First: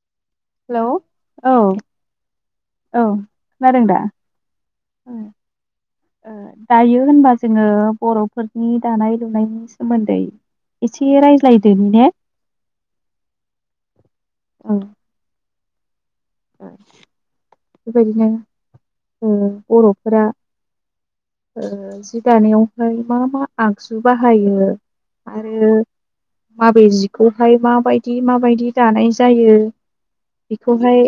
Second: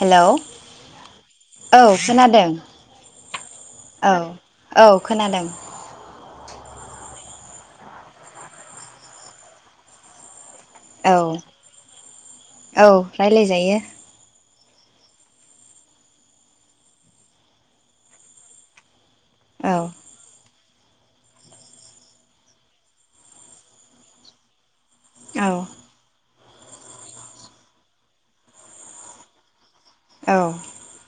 हेल hello औ खोनादों औ खोनादों दा? औ औ ओ खोनादों। दायो होनबा जोङो बरफोरनि दानाय लुनायनि सोमोन्दै। एसे औ रायज्लायदोनि ने? औ रायज्लायजायो। औ। [unintelligible] बेबादिनो औ बर'फोरा जि दानायावहाय मा मा आगजु बाहायो औ आरो माबे जिखौहाय माबायदि माबायदि दानाय जायो। औ बेखौहाय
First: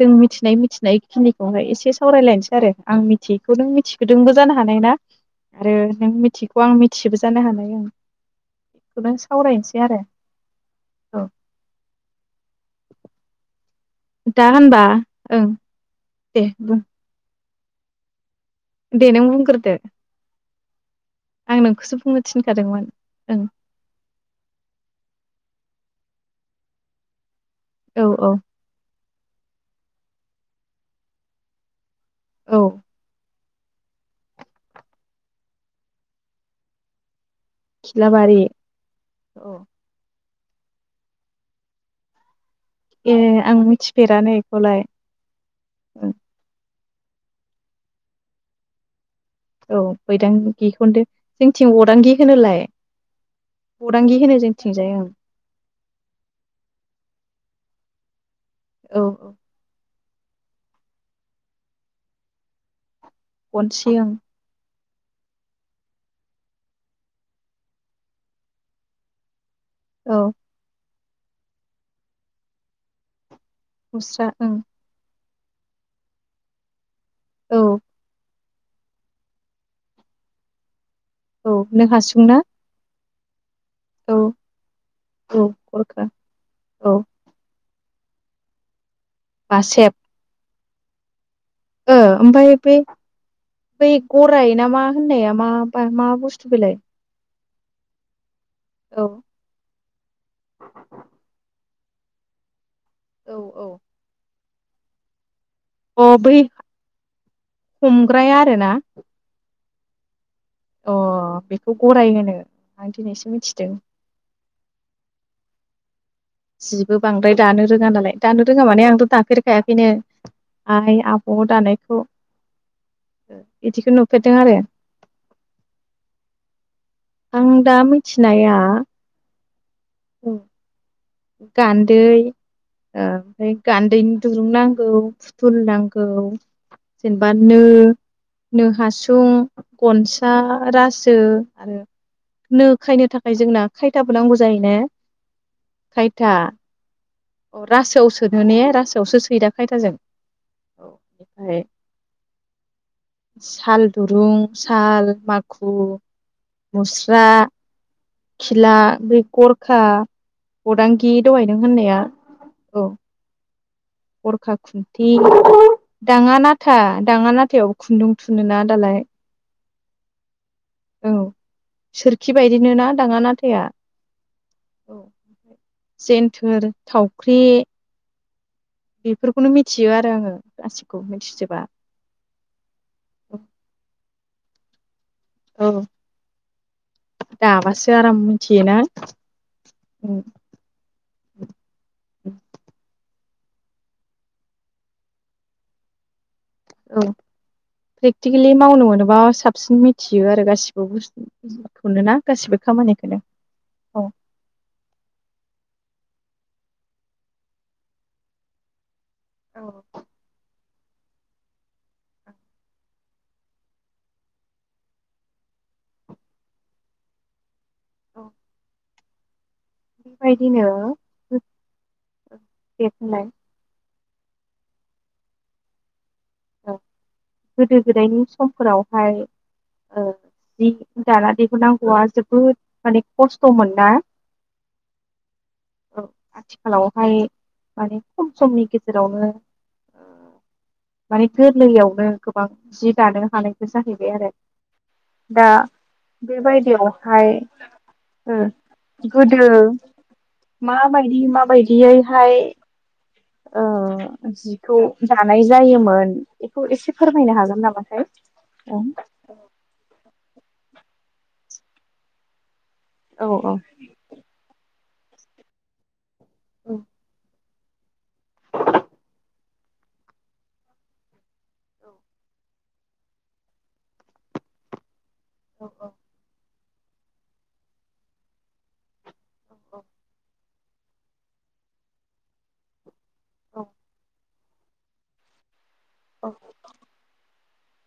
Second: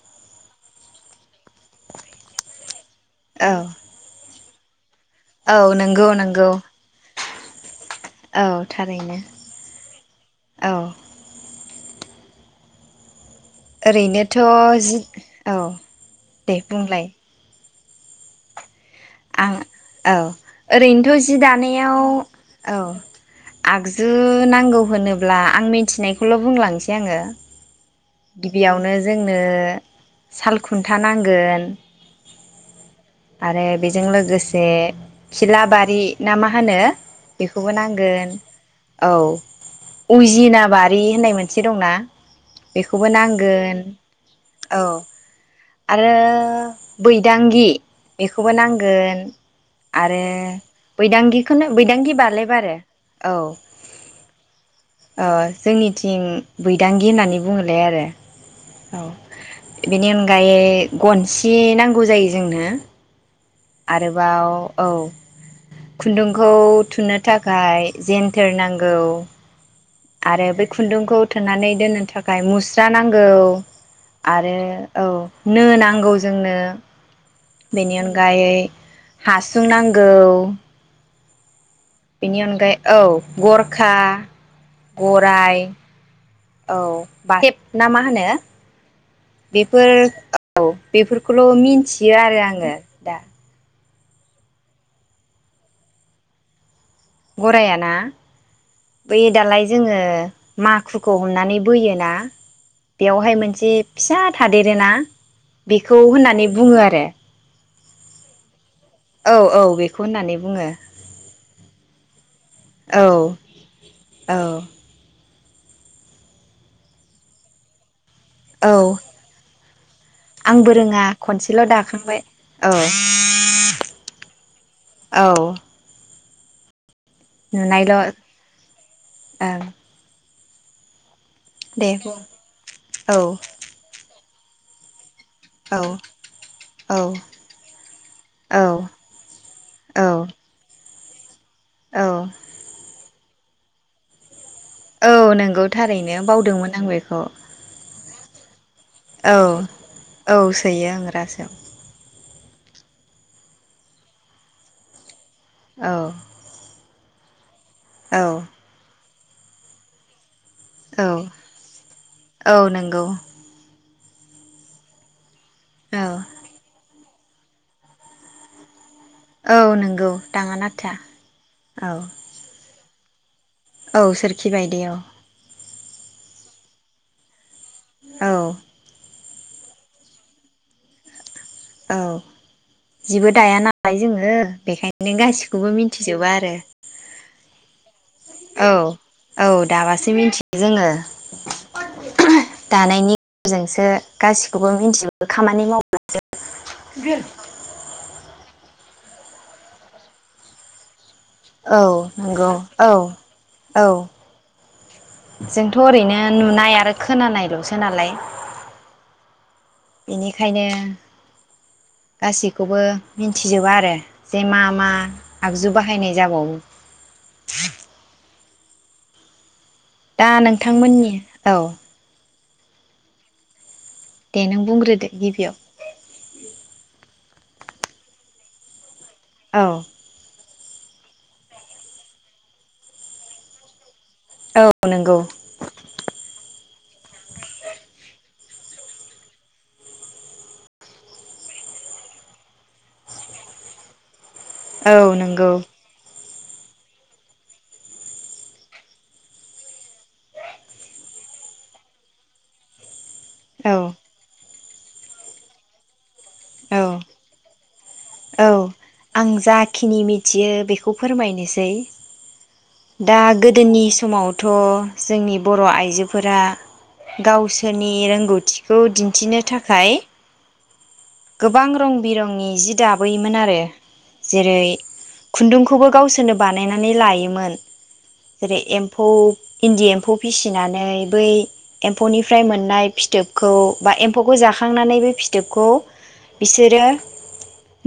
जों मिथिनाय मिथिनायखिनिखौहाय एसे सावरायलायनोसै आरो आं औ मिथियैखौ नों मिथिखोदोंबो जानो हानाय ना। औ आरो नंगौ नों नंगौ मिथियिखौ आं मिथियोबो। जानो हानाय आं। औ बेखौनो थारैनो सावरायनोसै आरो औ औ। ओरैनोथ दा होनबा जि ओं औ। दे बुंलाय। दे नों बुंगोरदो। ओरैनो। थ जि दानायाव औ ओं आगजु नांगौ होनोब्ला आं मिथिनायखौल बुंलांसै आङो औ औ गिबियावनो जोंनो सालखुन्था नांगोन औ। आरो बेजों लोगोसे खिलाबारि ना मा होनो बेखौबो नांगोन खिलाबारि औ। उजिना बारि होननाय मोनसे दं ना बेखौबो ए आं नांगोन मिथिफेरानो बेखौलाय औ आरो। बैदांगि बेखौबो नांगोन। औ आरो बैदांगिखौनो जोंथिं बैदांगिखौनो अदांगि बैदांगि बारले होनोलाय बारो औ बदांगि होनो जोंथिंजाय ओं ओ जोंनिथिं बैदांगि होननानै बुङोलाय आरो। औ औ बेनि अनगायै गनसि नांगौ जायो जोंनो गनसि ओं आरोबाव औ खुन्दुंखौ थुनो थाखाय जेनथोर नांगौ औ आरो बै खुन्दुं खौ थोननानै दोननो थाखाय मुस्रा नांगौ मुस्रा ओं आरो औ नो नांगौ जोंनो औ बेनि अनगायै हासुं नांगौ। औ नों हासुं ना बेनि अनगायै औ गरखा औ औ गराय गरखा औ बा खेल। ना मा होनो? बेफोर बासेब औ बेफोर खौल ओ मिनथियो आरो ओमफ्राय आङो बे दा। बै गराय ना मा होननाया माबा मा बुस्थु बेलाय? गराया ना? बै औ दालाय जोङो माखुखौ हमनानै बोयोना औ बेयावहाय मोनसे औ फिसा थादेरोना बेखौ अ बै होननानै बुङो आरो हमग्राया आरो ना? औ औ बेखौ होननानै बुङो। खौ गराय होनो। आं दिनैसो औ मिथिदों औ। जिबो बांद्राय दानो रोङा नालाय दानो रोङा औ माने आंथ दाफेरखायाखैनो आंबो आइ रोङा आब खनसेल' दानायखौ दाखांबाय औ ओ इदिखौ नुफेरदों आरो औ आं दा नुनायल' मिथिनाया ओं औ। दे गान्दै बुं औ ओमफाय गान्दैनि दुरुं नांगौ। फुल औ नांगौ औ जेनेबा नो नो औ हासुं औ गनसा रासो [unintelligible] आरो औ नो खायनो था फाय जोंना खायथाबो नांगौ जायो ने औ नंगौथा थारैनो बावदोंमोन आं बेखौ। अ रासोआव सोनाने रा औ औ सोयो आं रासोआव। ओमफ्राय साल दुरुं साल माग औ मुस्रा औ खिला बेै गरखा औ गदांगि दहाय नों होननाया औ नोंगौ गरखा खुन्थि औ दाङा नाथा दाङा नाथायावबो खुन्दुं थुुनोना दालाय औ नोंगौ दाङा नाथा औ औ सोरखि बायदिनो ना दाङा ना औ सोरखि बायदि औ जेन्थोर थाव ख्रि औ बेफोरखौनो मिथियो आरो आङो गासिखौ मिथिजोबा औ जिबो दाया नालाय जोङो बेखायनो नो गासिखौबो मिथिजोबा आरो [inaudible] दा बासो औ औ दाबासो मिथियो जोङो ओम दानायनि गेजेरजोंसो गासिखौबो मिथिजो खामानि मावब्लासो औ प्रेक्टिकेलि मावनो मोन बा साबसिन मिथियो आरो गासिबो बुस्थु औ नंगौ औ औ जोंथ ओरैनो नुनाय आरो खोनानायलसो नालाय औ बिनिखायनो गासैखौबो मिन्थिजोबा आरो जे मा मा आगजु बाहायनाय जाबावो [inaudible] दा नोंथांमोननि औ बेखौलाय दे नों बुंग्रोदो गिबियाव औ गोदो गोदायनि समफोराव हाय औ ओ जि दाना दिहुन नांगौआ जोबोद माने खस्थ मोन ना औ नंगौ औ आथिखालावहाय माने खम समनि गेजेरावनो माने गोरलैयावनो गोबां जि दानो हानायबो जाहैबाय आरो औ दा नंगौ बेबायदियावहाय ओ गोदो माबायदि माबायदियैहाय औ खौ जानाय जायोमोन बेखौ एसे औ फोरमायनो हागोन नामा औ आं जाखिनि मिथियो बेखौ फोरमायनोसै दा औ गोदोनि समावथ जोंनि बर' आइजो फोरा औ गावसो सोरनि रोंगौथिखौ दिन्थिनो थाखाय गोबां रं बिरंनि जि दाबोयोमोन आरो जेरै औ खुन्दुंखौबो गावसोरनो बान नायनानै लायोमोन जेरै एम्फौ इन्दि एम्फौ फिसि नानै बै एम्फौनिफ्राय मोननाय फिथ थोबखौ बा एम्फौखौ जाखा खांनानै बे फिथोबखौ औ बिसोरो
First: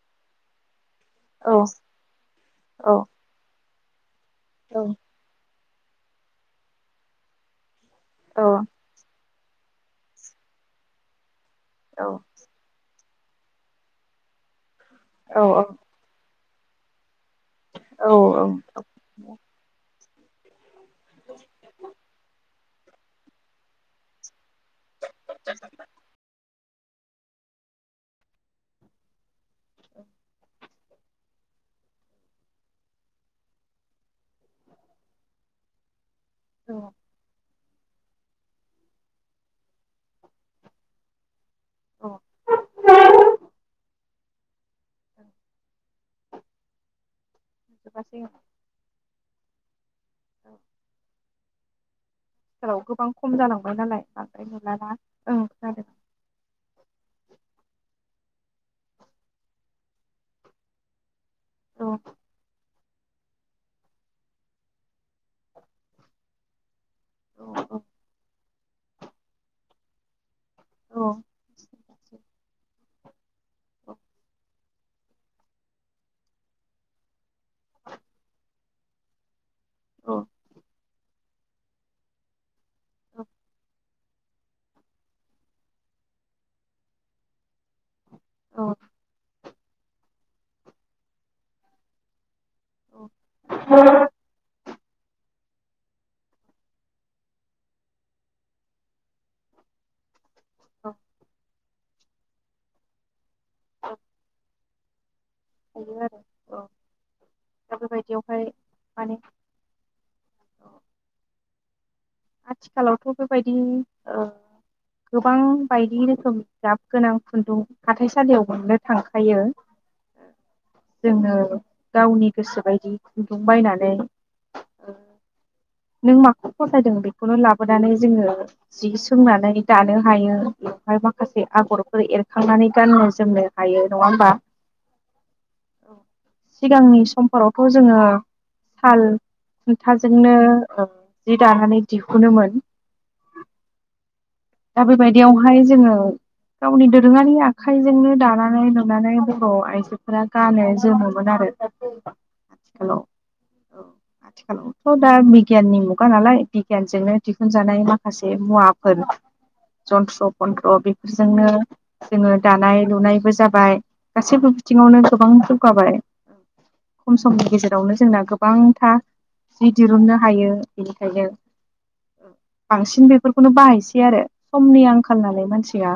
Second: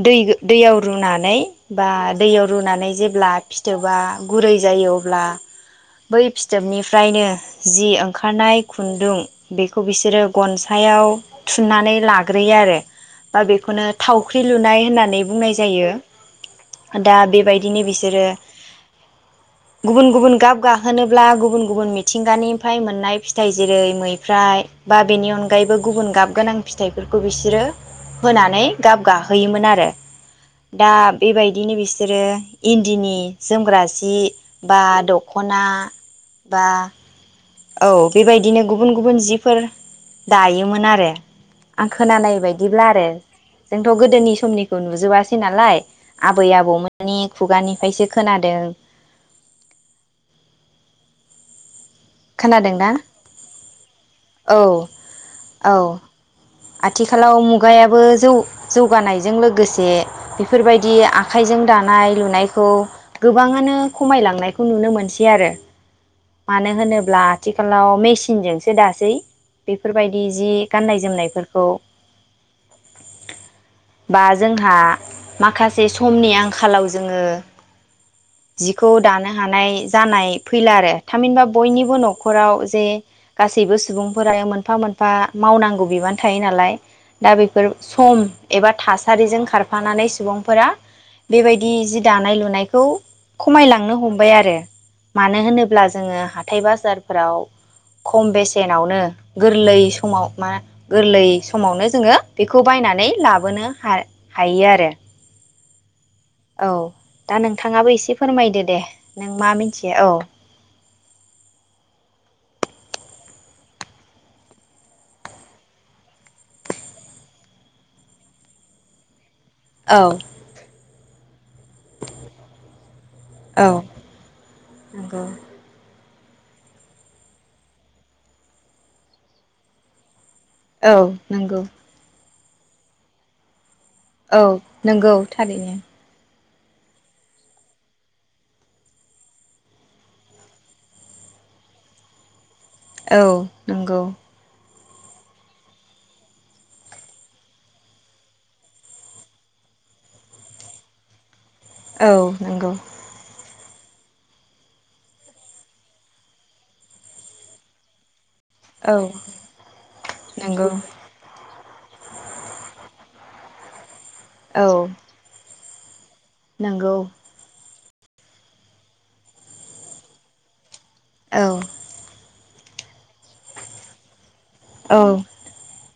दैगो-दैयाव रुनानै औ बा दैयाव रुनानै जेब्ला फिथ थोबा गुरै जायो औ अब्ला बै फिथोबनिफ्रायनो जि ओंखारनाय खुन्दुं बेखौ बिसोरो गनसायाव थुननानै लाग्रोयो आरो । बा बेखौनो थावख्रि लुनाय होननानै औ बुंनाय जायो । दा बेबायदिनो औ बिसोरो गुबुन गुबुन गाब गाहोनोब्ला गुबुन गुबुन मिथिंगानिफ्राय मोननाय फिथाइ जेरै मैफ्राय बा बेनि अनगायैबो गुबुन गाब गोनां फिथाइफोरखौ बिसोरो होनानै गाब गाहोयोमोन आरो दा बेबायदिनो बिसोरो इन्दिनि जोमग्रा सि बा दखना बा औ बेबायदिनो गुबुन गुबुन जिफोर दायोमोन आरो । आं खोनानाय बायदि ब्ला आरो जोंथ गोदोनि समनिखौ नुजोबासै नालाय आबै आबौ मोननि खुगानिफ्रायसो जोबासै खोनादों । औ। सोहोराव खोनादोंना गोबां खम जालांबाय नालाय बांद्राय औ नुलाना ओं औ खोनादों । आथिखालाव मुगायाबो जौ-जौगानायजों लोगोसे बेफोरबायदि आख आखाइजों औ दानाय लुनायखौ गोबाङानो खमायलांनायखौ नुनो मोनसै आरो मानो होनो ब्ला औ आथिखालाव मेसिनजों सो दासै बेफोरबायदि जि गाननाय औ जोमनायफोरखौ । बा जोंहा माखासे समनि आंखालाव जोङो जिखौ दानो हानाय औ जानाय फैला आरो । थामहिनबा बयनिबो नखराव जे गासैबो सुबुंफोरा मोनफा मोनफा मावनांगौ बिबान थायो नालाय दा बेफोर सम औ औ एबा थासारिजों खार थफानानै सुबुंफोरा बेबायदि जि दानाय लुनाय बेखौ औ खमायलांनो हमबाय आरो । मानो होनोब्ला जोङो हाथाय बाजारफोराव खम बेसेनावनो गोरलै समाव मा गोरलै समावनो जोङो बेखौ बायनानै लाबोनो हा-हायो आरो। हायो आरो। औ दा नोंथाङाबो एसे फोरमायदो दे माने नों मा मिथियो औ। आथिखालावथ बेबायदि ओ गोबां बायदि रोखोमनि गाब गोनां खुन्दुं हाथाइसालियाव मोननो थांखायो। औ जोङो गावनि गोसो बायदि खुन्दुं औ बायनानै नंगौ नों माखौ फसायदों बे बेखौनो लाबोनानै जोङो जि सोंनानै दानो हायो। बेवहाय औ माखासे नंगौ आगरफोर एर खांनानै गाननो जोमनो हायो। नङा होमबा औ नोंगौ थारैनो। सिगांनि समफोरावथ जोङो साल खुन्थाजोंनो जि दानानै दिहुनोमोन। औ नोंगौ। दा बेबायदियावहाय जोङो गावनि दोरोङारि आखाइजोंनो दानानै लुनानै बर' आइजोफोरा गानो जोमोमोन आरो। औ नोंगौ। आथिखालाव औ आथिखालावथ दा बिगियाननि मुगा नालाय बिगियानजोंनो दिहुनजानाय माखासे मुवाफोर औ जन्थ्र नंगौ पन्त्र बेफोरजोंनो जोङो दानाय लुनायबो जाबाय। गासैबो औ बिथिङावनो गोबां जौगाबाय। नंगौ खम समनि गेजेर बेआवनो जोंना गोबांथा जि दिरुननो हायो। बिनिखायनो औ बांसिन बेफोरखौनो बाहायसै आरो। समनि आंखाल औ नालाय मानसिया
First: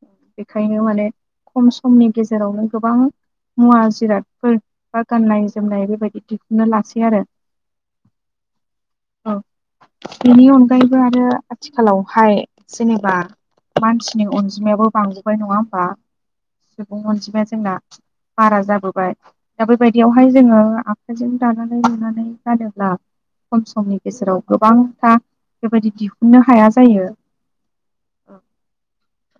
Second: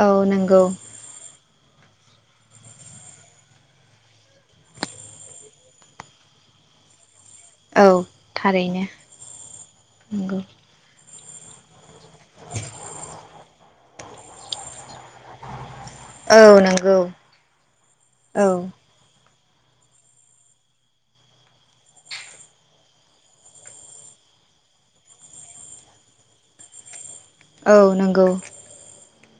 औ नंगौ बेखायनो माने खम समनि गेजेरावनो गोबां मुवा जिरादफोर बा गाननाय जोमनाय बेबायदि दिहुनना लासै आरो। औ थारैनो नोंगौ। बेनि अनगायैबो आरो आथिखालावहाय जेनेबा मानसिनि अनजिमायाबो बांबोबाय नङा होमबा? औ नंगौ सुबुं अनजिमाया जोंना औ बारा जाबोबाय। दा बेबायदियावहाय जोङो आखाइजों दानानै लुनानै गानोब्ला खम समनि गेजेराव गोबांथा बेबायदि दिहुननो हाया जायो। औ नंगौ।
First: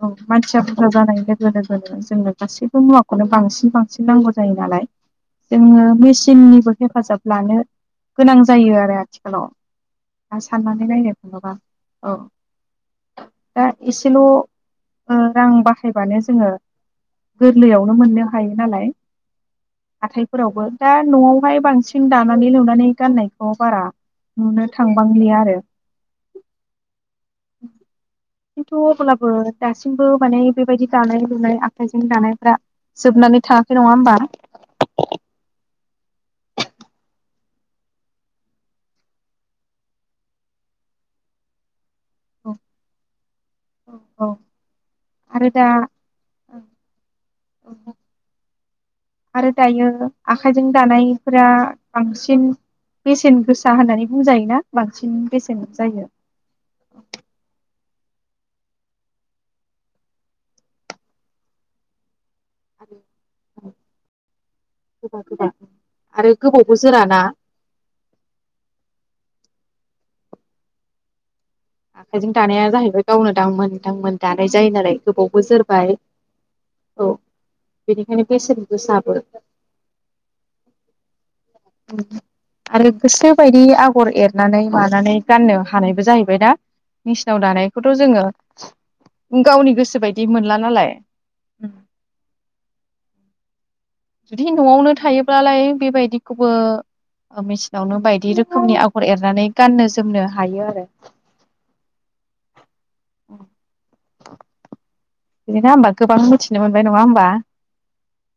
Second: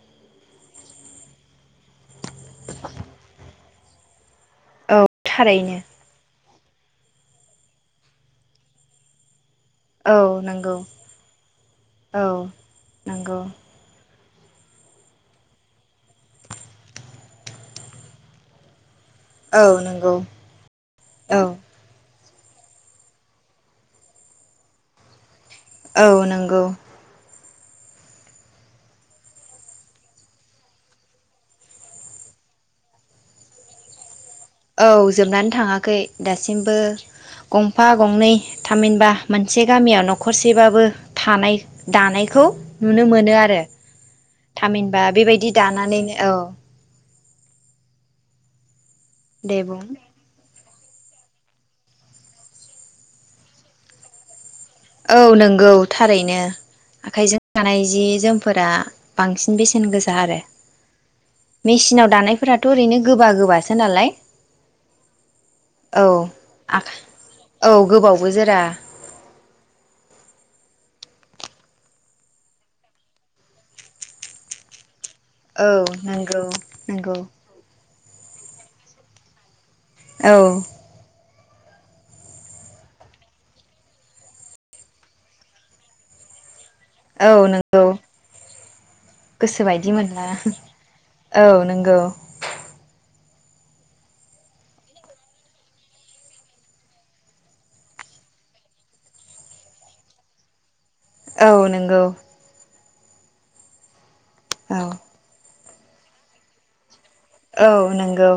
औ मानसिया बुरजा जानाय लोगो लोगोनो जोङो गासैबो मुवाखौनो बांसिन बां नांगौ जायो नालाय। औ थारैनो जोङो मेसिननि हेफाजाब लानो गोनां जायो आरो आथिखालाव औ दा नंगौ साननानै नायनो थाङोबा औ नंगौ दा इस एसेल रां बाहायबानो जोङो गोरलैयावनो मोननो हायो नालाय औ नंगौ हाथायफोरावबो दा औ नआवहाय बांसिन दां सनानै लुनानै गाननायखौ बारा नुनो थांबांलिया आरो। औ नंगौ । खिन्थु अब्लाबो दासिमबो माने बेबायदि दानाय लुनाय आखाइजों दानायफ्रा जोबनानै थाङाखै नङा होमबा? औ जोबनानै थाङाखै दासिमबो गंफा गंनै थामहिनबा मोनसे गामियाव नखरसेबाबो थानाय दानायखौ नुनो मोनो आरो औ थामहिनबा बेबायदि दानानैनो औ औ आरो दे बुं दायो आखाइजों दानायफोरा बांसिन बेसेन गोसा होननानै बुंजायोना? बांसिन औ बेसेन नंगौ जायो। थारैनो आखाइजों जानाय जि जोमफोरा बांसिन बेसेन गोसा आरो मेचिनाव दानाय फोरथ ओरैनो गोबा गोबासो नालाय गोबा औ आरो गोबावबो आखा जोराना औ गोबावबो जोरा। आखाइजों दानाया जाहैबाय गावनो दांमोन दांमोन दानाय जायो नालाय। गोबावबो औ जोरबाय नंगौ औ नंगौ। बेनिखायनो बेसेन गोसाबो औ। आरो गोसो बायदि आगर एरनानै मानानै गाननो हानायबो जाहैबायना। मेसिनाव दानायखौथ जोङो गोसो बायदि मोनला औ नंगौ । जुदि नआवनो थायोब्लालाय बेबायदिखौबो मेचिनावनो बायदि रोखोमनि आगर एरनानै गाननो जोमनो हायो आरो। औ नंगौ। [unintelligible] औ। बिदिनो होनोमबा गोबां मिथि मोनबाय नङा होमबा औ नंगौ।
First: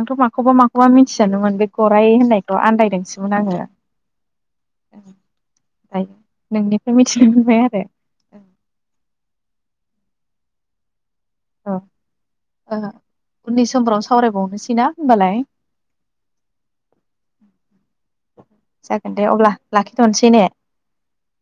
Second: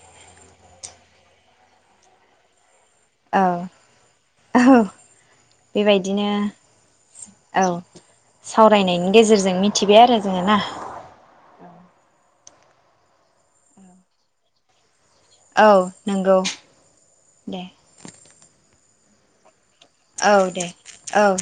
आंथ माखौबा माखौबा मिथियानोमोन बे गराइ होननायखौ आन्दाय औ औ दायो बेबायदिनो नोंनिफ्राय मिथिनो मोनबाय औ आरो सावरायनायनि गेजेरजों मिथि थिबाय आरो जोङो ना। अ उननि समफ्रावनो सावरायबावनोसैना औ नंगौ दे। जागोन दे अब्ला लाखिथ'नोसै ने औ दे औ।